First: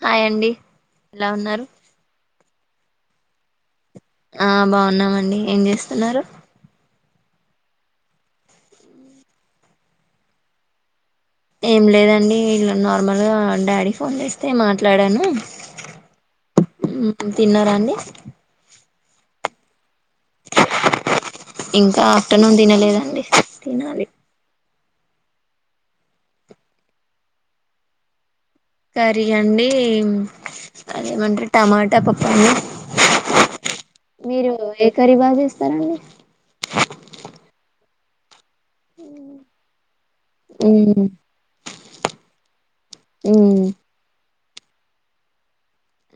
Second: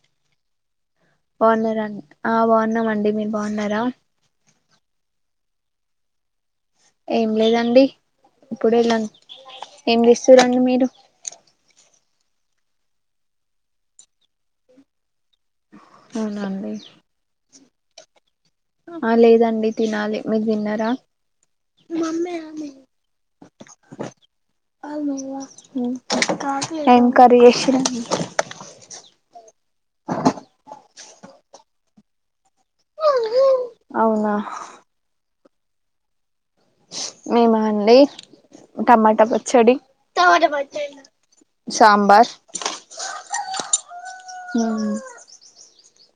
హాయండి బాగున్నారన్ ఆ బాగున్నామండి మీరు బాగున్నారా ఆ బాగున్నామండి ఏం చేస్తున్నారు ఏం లేదండి ఇప్పుడు వెళ్ళన్ ఏం చేస్తురండి మీరు ఏం లేదండి ఇల్ నార్మల్గా డాడీ ఫోన్ చేస్తే మాట్లాడాను అవునండి మ్మ్ తిన్నరా అండి ఆ లేదండి తినాలి మీరు దిన్నారా ఇంకా ఆఫ్టర్నూన్ దినలేదండి తినాలి ఏం కర్రీ చేషిర్ కర్రీ అండి అదేమంటరు టమాటా పప్పండి అవునా మీరు ఏ కర్రీ బా చేస్తారండి మేమా అండి టమాటా పచ్చడి ఉమ్ సాంబార్ మ్మ్ అ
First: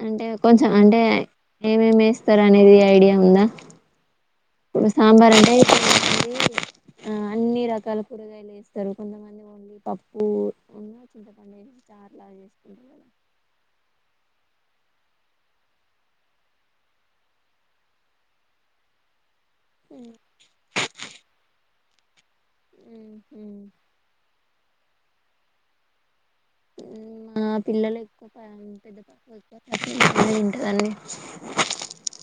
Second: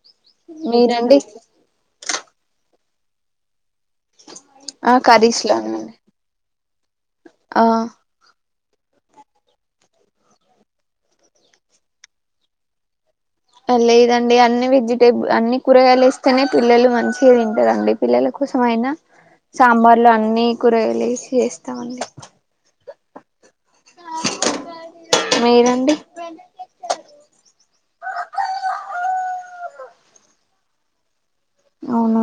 అంటే కొంచెం అంటే ఏమేమి ఎస్తారు అనేది ఐడియా ఉందా ఇప్పుడు ఆ సాంబార్ అంటే కర్రీస్లోనండి ఆ అన్ని ఆ రకాల కూరగాయలేసి ఇస్తారు కొంతమంది ఓన్లీ పప్పు ఉన్న చింతపండి చార్లా చేసుకుంటారు లేదండి అన్ని వెజిటేబ్ అన్ని కూరగాయలు ఇస్తేనే పిల్లలు మంచిగా తింటరండి పిల్లలకు కోసమైనా సాంబార్లో కదా అన్నీ కూరగాలేసి చేస్తామండి ఉ హు మీరండి మా పిల్లలెక్కువ పెద్ద పాప ఉంటదన్ని అవునా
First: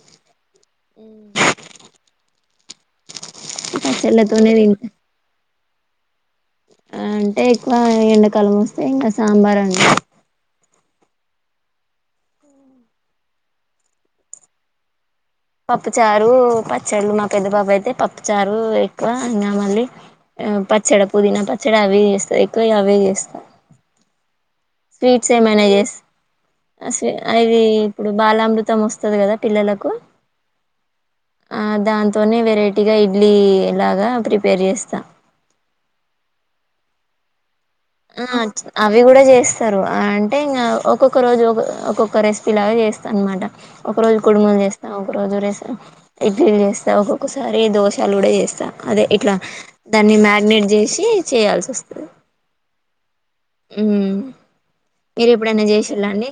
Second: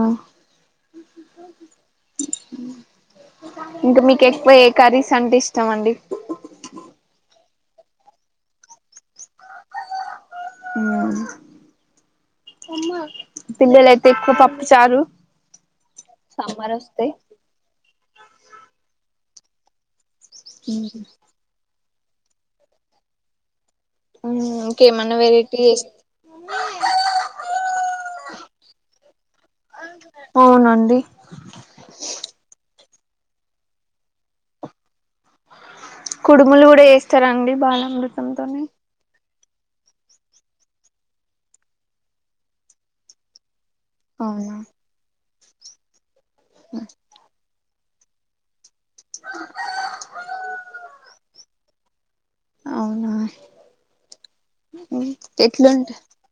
ఇంక మీకు ఎక్కువ పచ్చళ్ళతోనే ఏ తింట కర్రీస్ అంటే ఇష్టమండి అంటే ఎండాకాలం వస్తే ఇంకా సాంబార్ అండి పిల్లలయితే ఎక్కువ పప్పు చారు పప్పు చారు సాంబార్ వస్తే పచ్చళ్ళు మా పెద్ద బాబైతే పప్పు చారు ఎక్కువ ఇంకా మళ్ళీ ఆ పచ్చడ పుదీనా పచ్చడ అవే చేస్తా ఎక్కువ అవే చేస్తా ఇంకేమన్నా స్వీట్స్ వెరైటీ ఏమైన చేస్త చేస్ అది ఇప్పుడు బాలామృత తం వస్తది గదా పిల్లలకు అవునండి ఆ దాంతోనే వెరై టిగా ఇడ్లీ లాగా ప్రిపేర్ జేస్తా కుడుములు గుడా ఏస్తారండి బాగా ఆ అవి గూడా చేస్ త్తరు అంటే ఇంగ ఒక్కొక్క రోజు ఒ ఒక్కొక్క రెసిపీ లాగా చేస్తా అనమాట ఒక రోజు కుడుములు అవునా జేస్తా ఒక రోజు ఇడ్లీలు జేస్తా ఒక్కొక్కసారి దోశలు గుడా ఏస్తా అదే ఇట్లా దాన్ని మ్యాగ్నేట్ జేసి చేయాల్సి వస్తది మ్మ్ ఓ మీరు ఎప్పుడైనా ఎట్లుంటా చేసిల్లా అండి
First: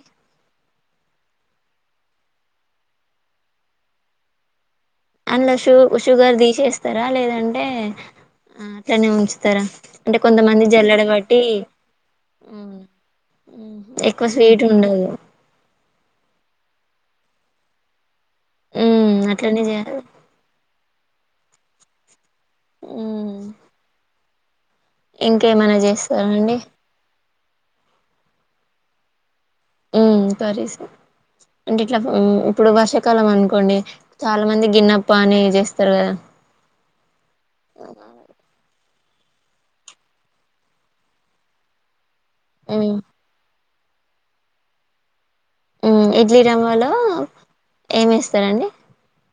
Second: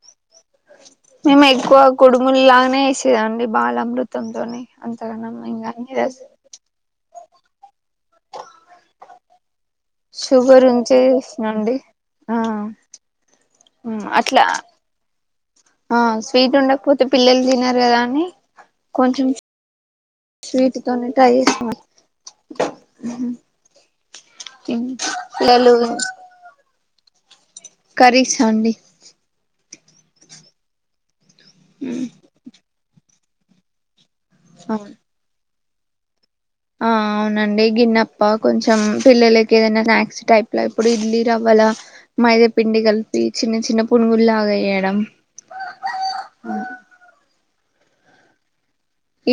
మేము ఎక్కువ కొడుములులానే ఏసేదండి బాలా అమృతంతోని అడ్లో షు షుగర్ దీసేస్తారా లేదంటే అట్లనే ఉంచుతారా అంటే షుగర్ కొంతమంది ఉంచే జల్లాడ వట్టి చేసినండి ఆ ఎక్కువ అట్లా స్వీట్ ఉండదు ఆ స్వీట్ ఉండకపోతే పిల్లలు దినరు గదా అని ఉమ్ కొంచం అట్లనే చేయాలి స్వీట్తోనే ట్రై జేస్తం అం ఉ పిల్లలు ఇంకేమైనా జేస్తారా అండి కర్రీస్సా అండి ఉ కర్రీసే అంటే ఇట్లా ఊ ఇప్పుడు వర్షాకాలం అనుకోండి చాలా మంది అవును గిన్నప్ప అని జేస్తారు గదా ఆ అవునండి గిన్నెప్ప కొంచెం పిల్లలకి ఏదైనా స్నాక్స్ టైప్లా ఇప్పుడు ఇడ్లీ రవ్వాల మైదా పిండి ఉమ్ గలిపి చిన్న చిన్న పనుగుల్లాగ ఏయడం ఉ ఇడ్లీ రవ్వలో ఏమేస్తారండి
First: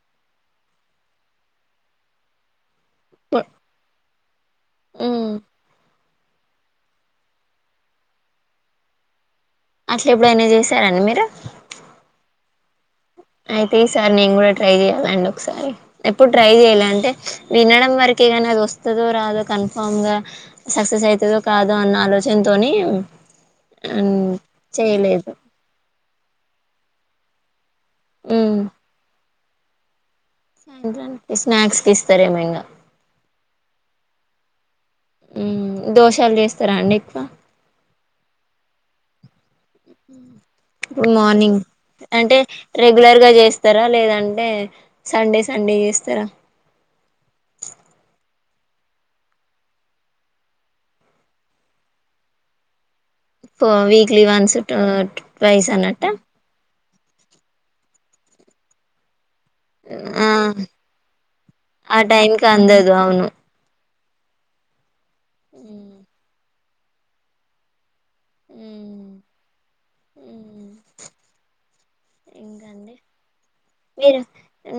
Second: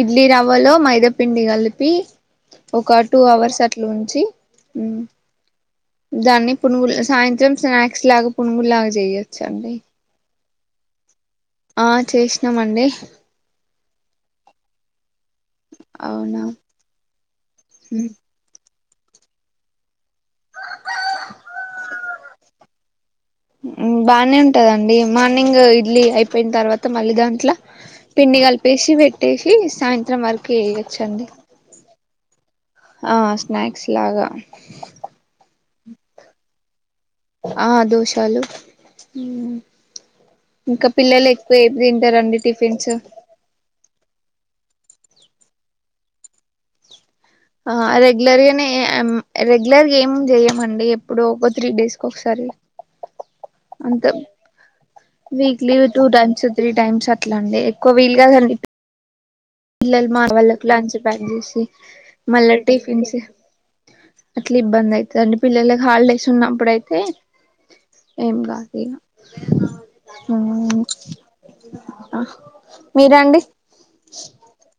ఇడ్లీ రవ్వలో మైదాపిండి గలిపి ఒక టూ అవర్స్ అట్లు ఉంచి ఉ ఉమ్ దాన్ని పునుగులు సాయంత్రం స్నాక్స్ లాగా పునుగుల్లాగా జేయో అట్ల ఎబ్బుడైనా జేసారండి మీరు ఆ చేషినామండి అయితే ఈ సారీ నేన్ గూడా ట్రై జేయ్యాలండో ఒకసారి ఎప్పుడు అవునా ట్రై జెయ్యల అంటే వినడం వరకే గని అది వస్తుందో రాదో కన్ఫామ్ గా సక్సెస్ అయితదో కాదు అన్న ఆలోచనతోని ఉమ్ హ్మ్ బానే ఉంటదండి చేయలేదు మార్నింగు అపోయిన తర్వాత మళ్ళీ దాంట్లో పిండి గలిపేసి పెట్టేసి సాయ సాయంత్రాకి స్నాక్స్ కిస్తారేమో ఇంగ ఆ స్నాక్స్ లాగా ఊ దోషాలు జెస్తారా అండి ఎక్కువ తాలు ఊ గుడ్ మార్నింగ్ తింటారండి అంటే టిఫిన్స్ రెగ్యులర్ గా జేస్తారా లేదంటే సండే సండే జేస్తరా ఏమ్ రెగ్యులర్ గా ఏం జేయమండి ఎప్పుడు ఒక త్రీ డేస్ కొకసారి ఫో అంత weekly once two twice weekly two అన్నట్ట టైమ్సు త్రీ టైమ్సు అట్ల అండి ఎక్కువ వీలు గాదండి పిల్లలు మా ఆ వాళ్ళలకు లంచ్ ప్యాక్ చేసి ఆ టైం కి మళ్ళా అందదు టిఫిన్స్ అవును అట్ల ఇబ్బంది అయితదండి పిల్లలకు హాలిడేస్ ఉన్నప్పుడుయితే ఏం కాదు ఇగ ఉమ్ ఊ ఆహ్ ఇంకా అండి మీరండి మీరు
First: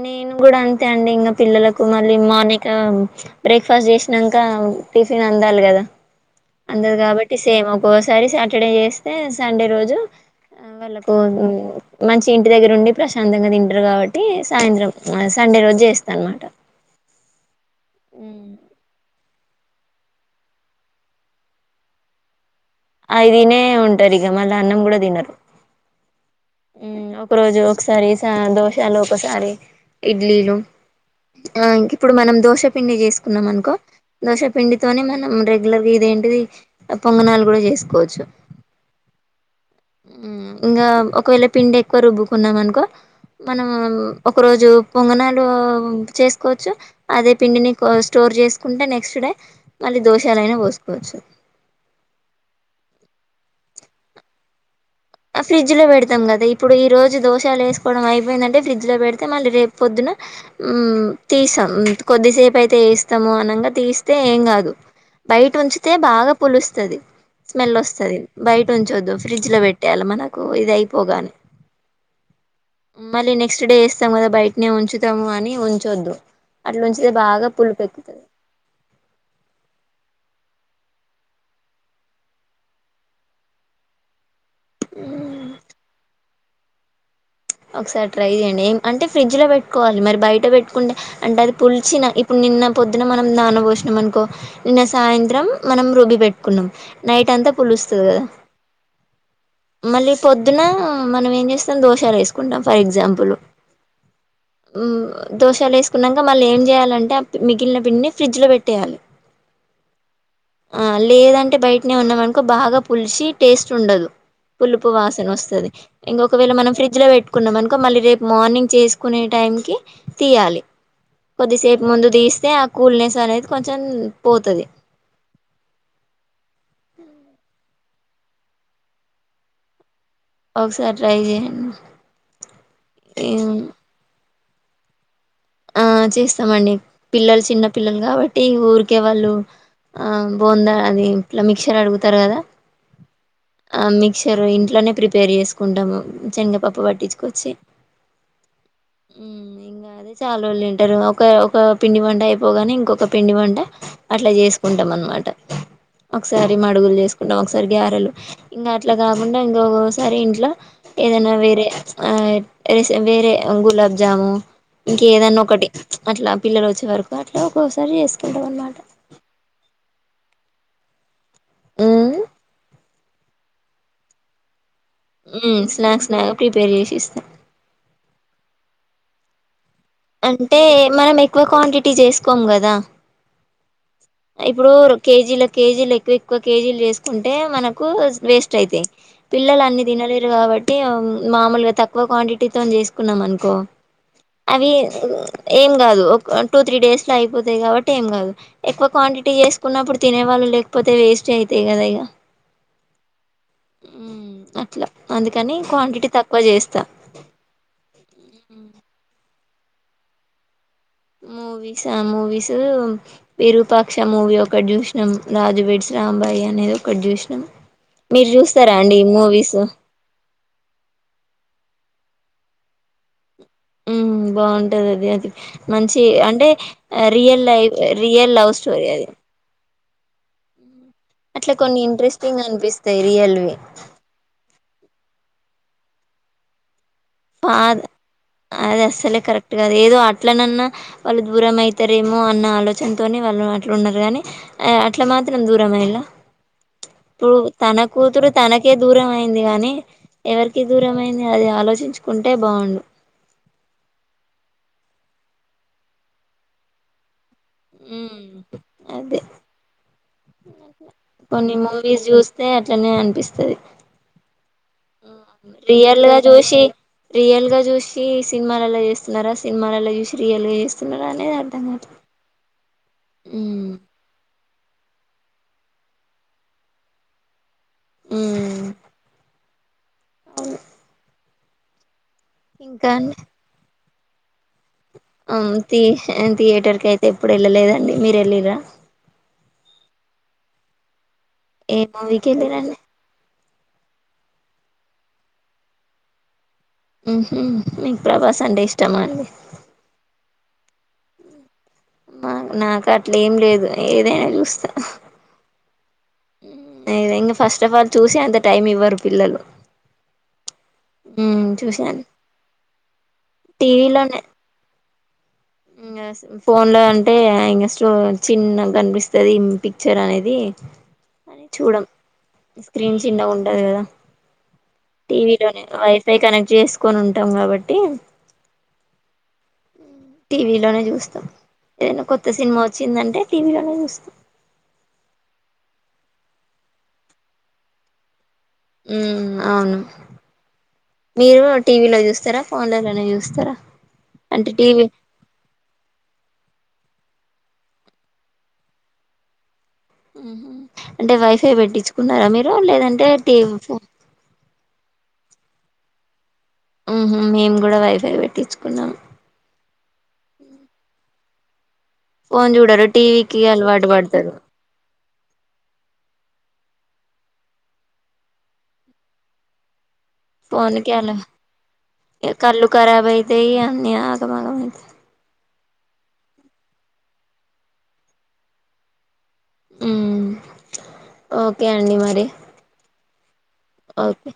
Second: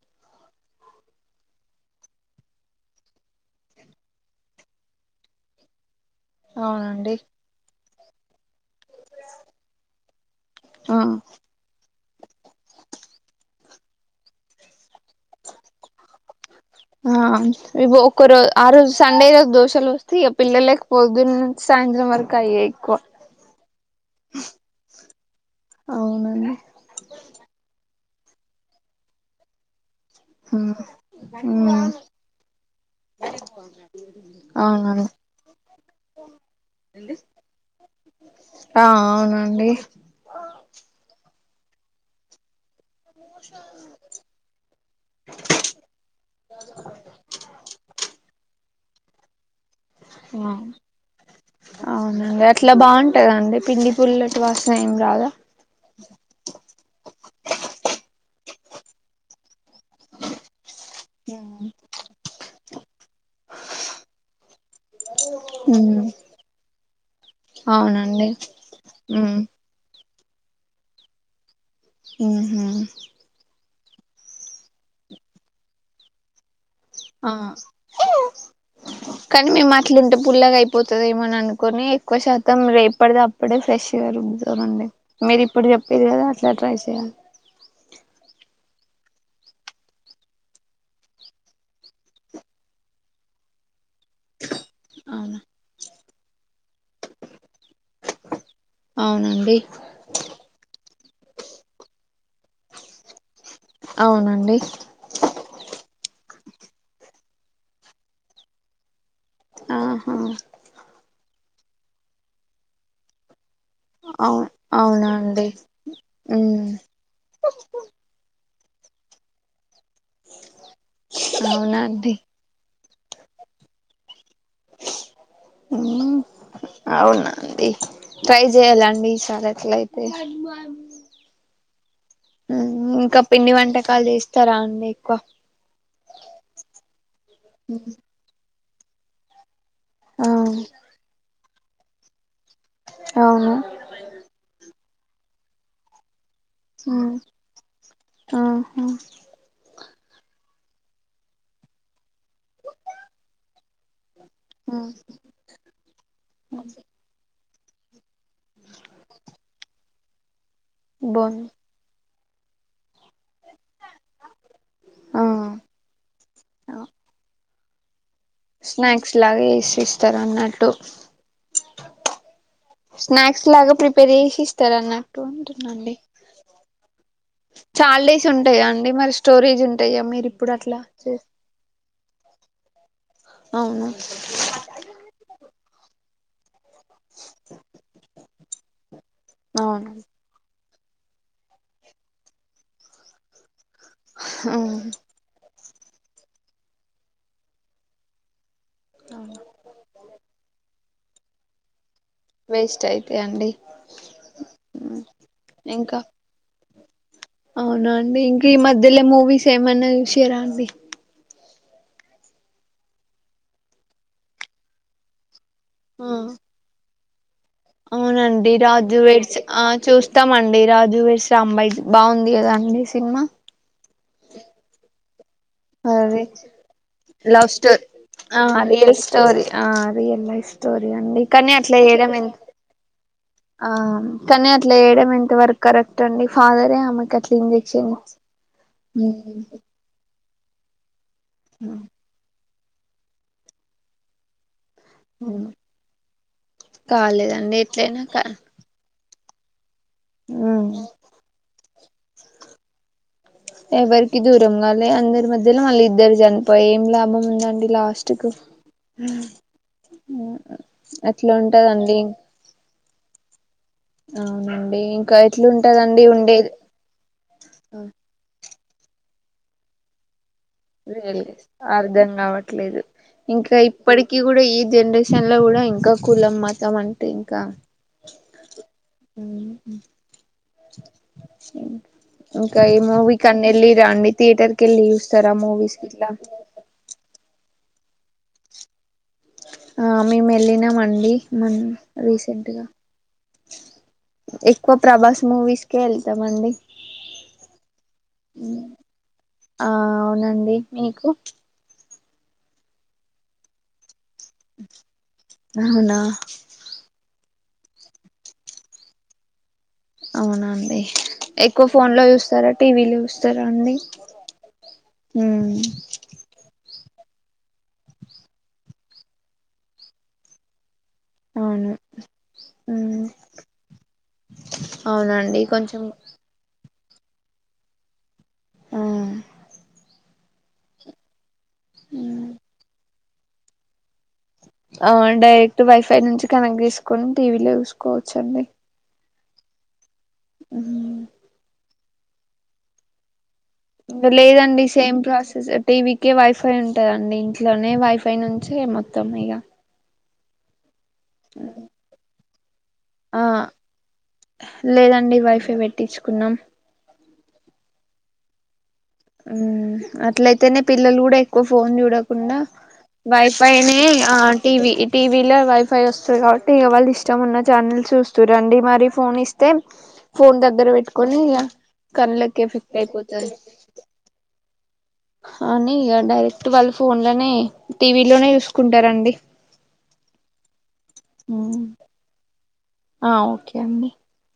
నేను గూడా అంతే అండి ఇంగ పిల్లలకు మళ్ళీ మార్నింగ్ బ్రేక్ఫాస్ట్ చేసినంక టిఫిన్ వండాలి గదా! అందరు అవునండి కాబట్టి సేమ్ ఒక్కోసారి సాటర్డే చేస్తే, సండే రోజు ఆ [unintelligible] మంచి ఇంటి దగ్గరండి ప్రశాంతంగా తింటరు, కాబట్టి సాయంత్రం సండే రోజు చేస్తా అనమాట. ఆ ఇ ఒకక్కరు ఆరుజ సండే దోషాలు వస్తంది పిల్లలకి పొద్దున్ సాయంత్రం వార్కు అయి తినే ఉంటరు ఇగ మళ్ళా అన్నం కూడా తినరు. అవునండి మ్మ్మ్మ్ ఒక రోజు ఒకసారి దోశలు, ఒకసారి ఇడ్లీలు. ఆ మ్మ్ ఇంకిప్పుడు మనం దోశపిండి చేసుకున్నామనుకో! దోశ పిండితోనే అవునండి మనం రెగ్యులర్గా ఇదేంటిది పొంగణాలు గూడ చేసుకోవచ్చు. ఆ అవునండి ఉమ్ ఇంకా ఒకవేళ పిండెక్కువ రుబ్బుకున్నామనుకో! మనం ఒక రోజు పొంగనాలు చేసుకోవచ్చు, అదే పిండిని కో స్టోర్ చేసుకుంటే నెక్స్ట్ డే మళ్ళీ దోషాలైనా పోసుకోవచ్చు అవునండి అట్లా బాగుంట పిండి పుల్ వాసంది ఆ ఫ్రిడ్జ్ లో పెడతాం కదా, ఇప్పుడు ఈ రోజు దోషాలేసుకోవడం అయిపోయిందం అంటే ఫ్రిడ్జ్ లో పెడితే మళ్ళీ రేపు పొద్దున తీస్తాం. కొద్దిసేపయితే వేస్తే వేస్తము అనగా తీస్తే ఏం గాదు. బైటుంచితే ఉమ్ బాగా పులుస్తది, స్మెల్ వస్తది, అవునండి బయటుంచొద్దు. ఉమ్ ఫ్రిడ్జ్ లో పెట్ తెల మనకు ఇదయిపోగానే ఉహా కొంతమంది బయటనే ఉంచుతాము, అని ఉంచొద్దు. అట్లా ఉంచితే బాగా పులుపు ఎక్కుతది కానీ మేమట్లుండం. పుల్లగయి పోతదేమోననుకోని ఎక్కువ శాతం ఎప్పటిదప్పుడే ఫ్రెష్ గా రుబ్బి మీరిప్పుడు చెప్పిరి గదా అట్లా ట్రై చెయ్యం ఒకసారి ట్రై చేయండి ఏం అంటే ఫ్రిడ్జ్లో పెట్టుకోవాలి, మరి బయట పెట్టుకుంటే అంటే అది పులిచిన ఇప్పుడు నిన్న పొద్దున మనం దానిలో పోసి అనుకో నిన్న అవునా సాయంత్రం మనం రుబ్బి పెట్టుకున్నాం. నైట్ అంతా పులుస్తదా అవునను మళ్ళీ పొద్దున మనం ఏం చేస్తాం దోషాలేసుకుంటాం, ఫర్ ఎగ్జాంపుల్ అవునండి దోషాల కున్నాక మళ్ళీ ఏం చేయాలంటే మిగిలిన పిండిని ఫ్రిడ్జ్ లో పెట్టేయాలి. ఆహా ఆ లేదంటే బయటనే ఉన్నామనుకో బాగా పులిచి టేస్ట్ ఉండదు. అవు పులుపు అవునండి వాసనొస్తది. ఇంకొకవేళ ఉమ్ మనం ఫ్రిడ్జ్ లో పెట్టుకున్నామనుకో, మళ్ళీ రేపు మార్నింగ్ చేసుకునే టైంకి తీయాలి. కొద్దిసేపు ముందు అవునండి తీస్తే ఆ కూల్నెస్ అనేది కొంచెం పోతది. ట్రై చేయాలండి, ఈసారెట్లయినా ఒకసారి ట్రై చెయండి. ఉమ్ ఇంకా పిండి వంటకాలు చేస్తరా అండి ఎక్కువ? ఆ చేస్తామండి పిల్లలు చిన్న పిల్లలు కాబట్టి ఊరికే వాళ్ళు ఆ బోండా అనీ, ఇట్లా మిక్సర్ అడుగుతారు గదా! అవును ఆ మిక్చర్ ఇంట్లోనే ప్రిపేర్ చేసుకుంటము. చెంగ పప్పు ఉమ్ పట్టించుకొచ్చి. ఆహా అదే చాలా రోజులు తింటరు. ఒక ఒక పిండి వంటయిపోగానే ఇంకొక పిండి వంట అట్లా చేసుకుంటామనమాట. ఒకసారి మడుగులు చేసుకుంటాం. ఒకసారి గారెలు ఇంకా అట్లా కాకుండా ఇంక ఒసారి ఇంట్ల ఏదైనా బోన్ వేరే ఆ [unintelligible] వేరే గులాబ్జాముు. ఆ ఇంకేదన్నా ఒకటి అట్లా పిల్లలు వచ్చే వరకు అట్లా ఒక్కోసారి చేస్ స్నాక్స్ లాగ ఏసి ఇస్తారు అన్నట్టు ఉ స్నాక్స్ లాగా ప్రిపేర్ చేసి ఇస్ తరు అన్నట్టు ఉమ్, ఉంటున్నాండి స్నాక్స్ లాగా ప్రిపేర్ చేసి ఇస్తా చాలా డేస్ ఉంటాయా అ మరి స్టోరేజ్ ఉన్ అంటే మనం ఎక్కువ క్వాంటిటీ చేసుకోం కదా అవును ఇప్పుడు కేజీల కేజీలు ఎక్కువ ఎక్కువ కేజీలు చేసుకుంటే మనకు వేస్ట్ అవుతాయి పిల్లలు అన్నీ అవును తినలేరు కాబట్టి అ మామూలుగా తక్కువ క్వాంటిటీతో చేసుకున్నాం అనుకో అవి ఏం కాదు ఒక టూ త్రీ డేస్ లో అయిపోతాయి కాబట్టి ఏం కాదు ఎక్కువ క్వాంటిటీ చేసుకున్నప్పుడు తినేవాళ్ళు లేకపోతే వేస్ట్ అవుతాయి కదా ఇక వేస్ట్ అయితే అండి హ్మ్ అట్లా అందుకని క్వాంటిటీ తక్కువ చేస్తా అవున అండి ఇంక ఈ మధ్యలో మూవీస్ ఏమన్నా చూసిరా అండి మూవీస్ ఆ మూవీస్ విరూపాక్ష మూవీ ఒకటి చూసినాం రాజు వెడ్స్ ఆ రాంబాయి అనేది ఒకటి చూసినాం మీరు అవునండి చూస్తారా రాజు అండి వెడ్స్ మూవీస్ ఆ చూస్తామండి నీ రాజు వెడ్స్ రాంబాయ్ బాగుంది కదా అండి సినిమా ఉ బాగుంటది అదే అది మంచి అదే అంటే real love life story real ఆ లవ్ స్టోరీ రియల్ అది ఆ రియల్ లైఫ్ అండి కనీ అట్లా కొన్ని చేయడం ఎంత ఇంట్రెస్టింగ్ వరకు అనిపిస్తాయి రియల్వి ఆ కనీ అట్ల చేయడం ఎంత వరకు కరెక్ట్ అండి ఫాదరే ఆమెకి అట్లా ఫాద్ ఇంజెక్షన్ అది అస్సలే కరెక్ట్ కాదు ఏదో ఆ ఎట్లానన్నా వాళ్ళు దూరం అయితారేమో అన్న ఆలోచనతోనే వాళ్ళు అట్లు ఉన్నారు కానీ అట్లా మాత్రం దూరం అయలా ఇప్పుడు కాలేదండి తన ఎట్లయినా కా కూతురు తనకే దూరమయి అయింది గాని ఎవరికి దూరం అయింది అది ఆలోచించుకుంటే బాగుండు ఎవరికి దూరం కాలే అందరి మధ్యలో వాళ్ళు ఇద్దరు చనిపోయి ఏం లాభం ఉంద ది లాస్ట్ హ్మ్ కు అదే అట్లా కొన్ని ఉంటదండి మూవీస్ చూస్తే అట్లనే అనిపిస్తది అవునండి ఇంకాయితే రియల్ గా చూసి రియల్ గా ఆ చూసి సినిమాలలో చేస్తున్నారా సినిమాలలో చూసి రియల్ గా చేస్తున్నారా రియలే అనేది కాదు అర్థం కావట్లేదు ఇంకా ఉమ్ ఇప్పటికిీ కూడా ఏది జనరేషన్ లో కూడా ఇంకా కులం మతం అంటే ఇంకా ఉ అవును ఇంకా ఏ మూవి కన్న ఎల్లిరా అండి థియేటర్ కి వెళ్ళి చూస్తారా ఆ మూవీస్ ఇట్లా థియేటర్ కి అయితే ఎప్పుడు వెళ్ళలేదండి మీరు ఎల్లిరా ఆ మేము వెళ్ళినాము అండి మొన్ ఏ మూవీకి రీసెంట్గా వెళ్ళిరండి ఎక్కువ ప్రభాస్ మూవీస్కే వెళ్తామండి హూ మీకు ప్రభాస అంటే ఇష్టమా అండి ఆ అవునండి మీకు మా నాకు అట్లేం లేదు ఏ ఏదైనా చూస్తా అవునా ఏదైనా ఫస్ట్ ఆఫ్ ఆల్ చూసే అంత టైం ఇవ్వరు పిల్లలు అవునండి ఉమ్ ఎక్కువ ఫోన్ లో చూసాను చూస్తారా టీవీలో చూస్తారా అండి [inaudible] టీవీలోనే ఫోన్ లో అంటే ఇంగ స్లో చిన్నగా కనిపిస్తది పిక్చర్ అనేది అని అవును చూడం స్క్రీన్ ఉమ్ చిన్నగా ఉంటది కదా అవునండి టీవీలోనే కొంచెం వైఫై కనెక్ట్ చేసుకొని ఉంటాం కాబట్టి ఆ టీవీలోనే చూస్తాం ఏదైనా ఉమ్ కొత్త సినిమా వచ్చిందంటే టీవీలోనే చూస్తాం ఆ డైరెక్ట్ వైఫై నుంచి కనెక్ట్ చేసుకొని టీవీలో చూసుకోవచ్చు అండి ఉమ్ అవును మీరు ఉహు టీవీలో చూస్తారా ఫోన్లలోనే చూస్తారా ఇంగా లేదు అంటే అండి టీవీ సేమ్ ప్రాసెస్ టీవీ కి వైఫై ఉంటంది అన్ నీ ఇంట్లోనే వైఫై నుంచి మొత్తం ఇక ఉహు అంటే వైఫై పెట్టించుకున్నార మీర్ ఏం లేదంటే ఆ టీవీ ఫోన్ ఇవి వెట్టించుకున్నాం ఉహు మేము కూడా వైఫై వెట్టించుకున్నాం ఉమ్ అట్లయితేనే పిల్లలు కూడా ఎక్కువ ఫోన్ చూడు రాకుండా ఫోన్ చూడరు టీవీకి వైఫైనే అలవాటు ఆ పడతారు టీవీ టీవీలో వైఫై వస్తది కాబ టి వాళ్ళు ఇష్టం ఉన్న ఛానల్ చూస్తూ రండి మరి ఫోన్ ఇస్తే ఫోన్ దగ్గర కి అలా పెట్టుకొని ఇగ కళ్లకి ఎఫిక్ట్ అయిపోతాది వ్యావు అని ఇక డైరెక్ట్ వాళ్ళు ఫోన్ లోనే టీవీ లోనే చూసుకుంటారండి ఉ ఓకే అండి మరి ఆ ఓకే అండి అ ఓకే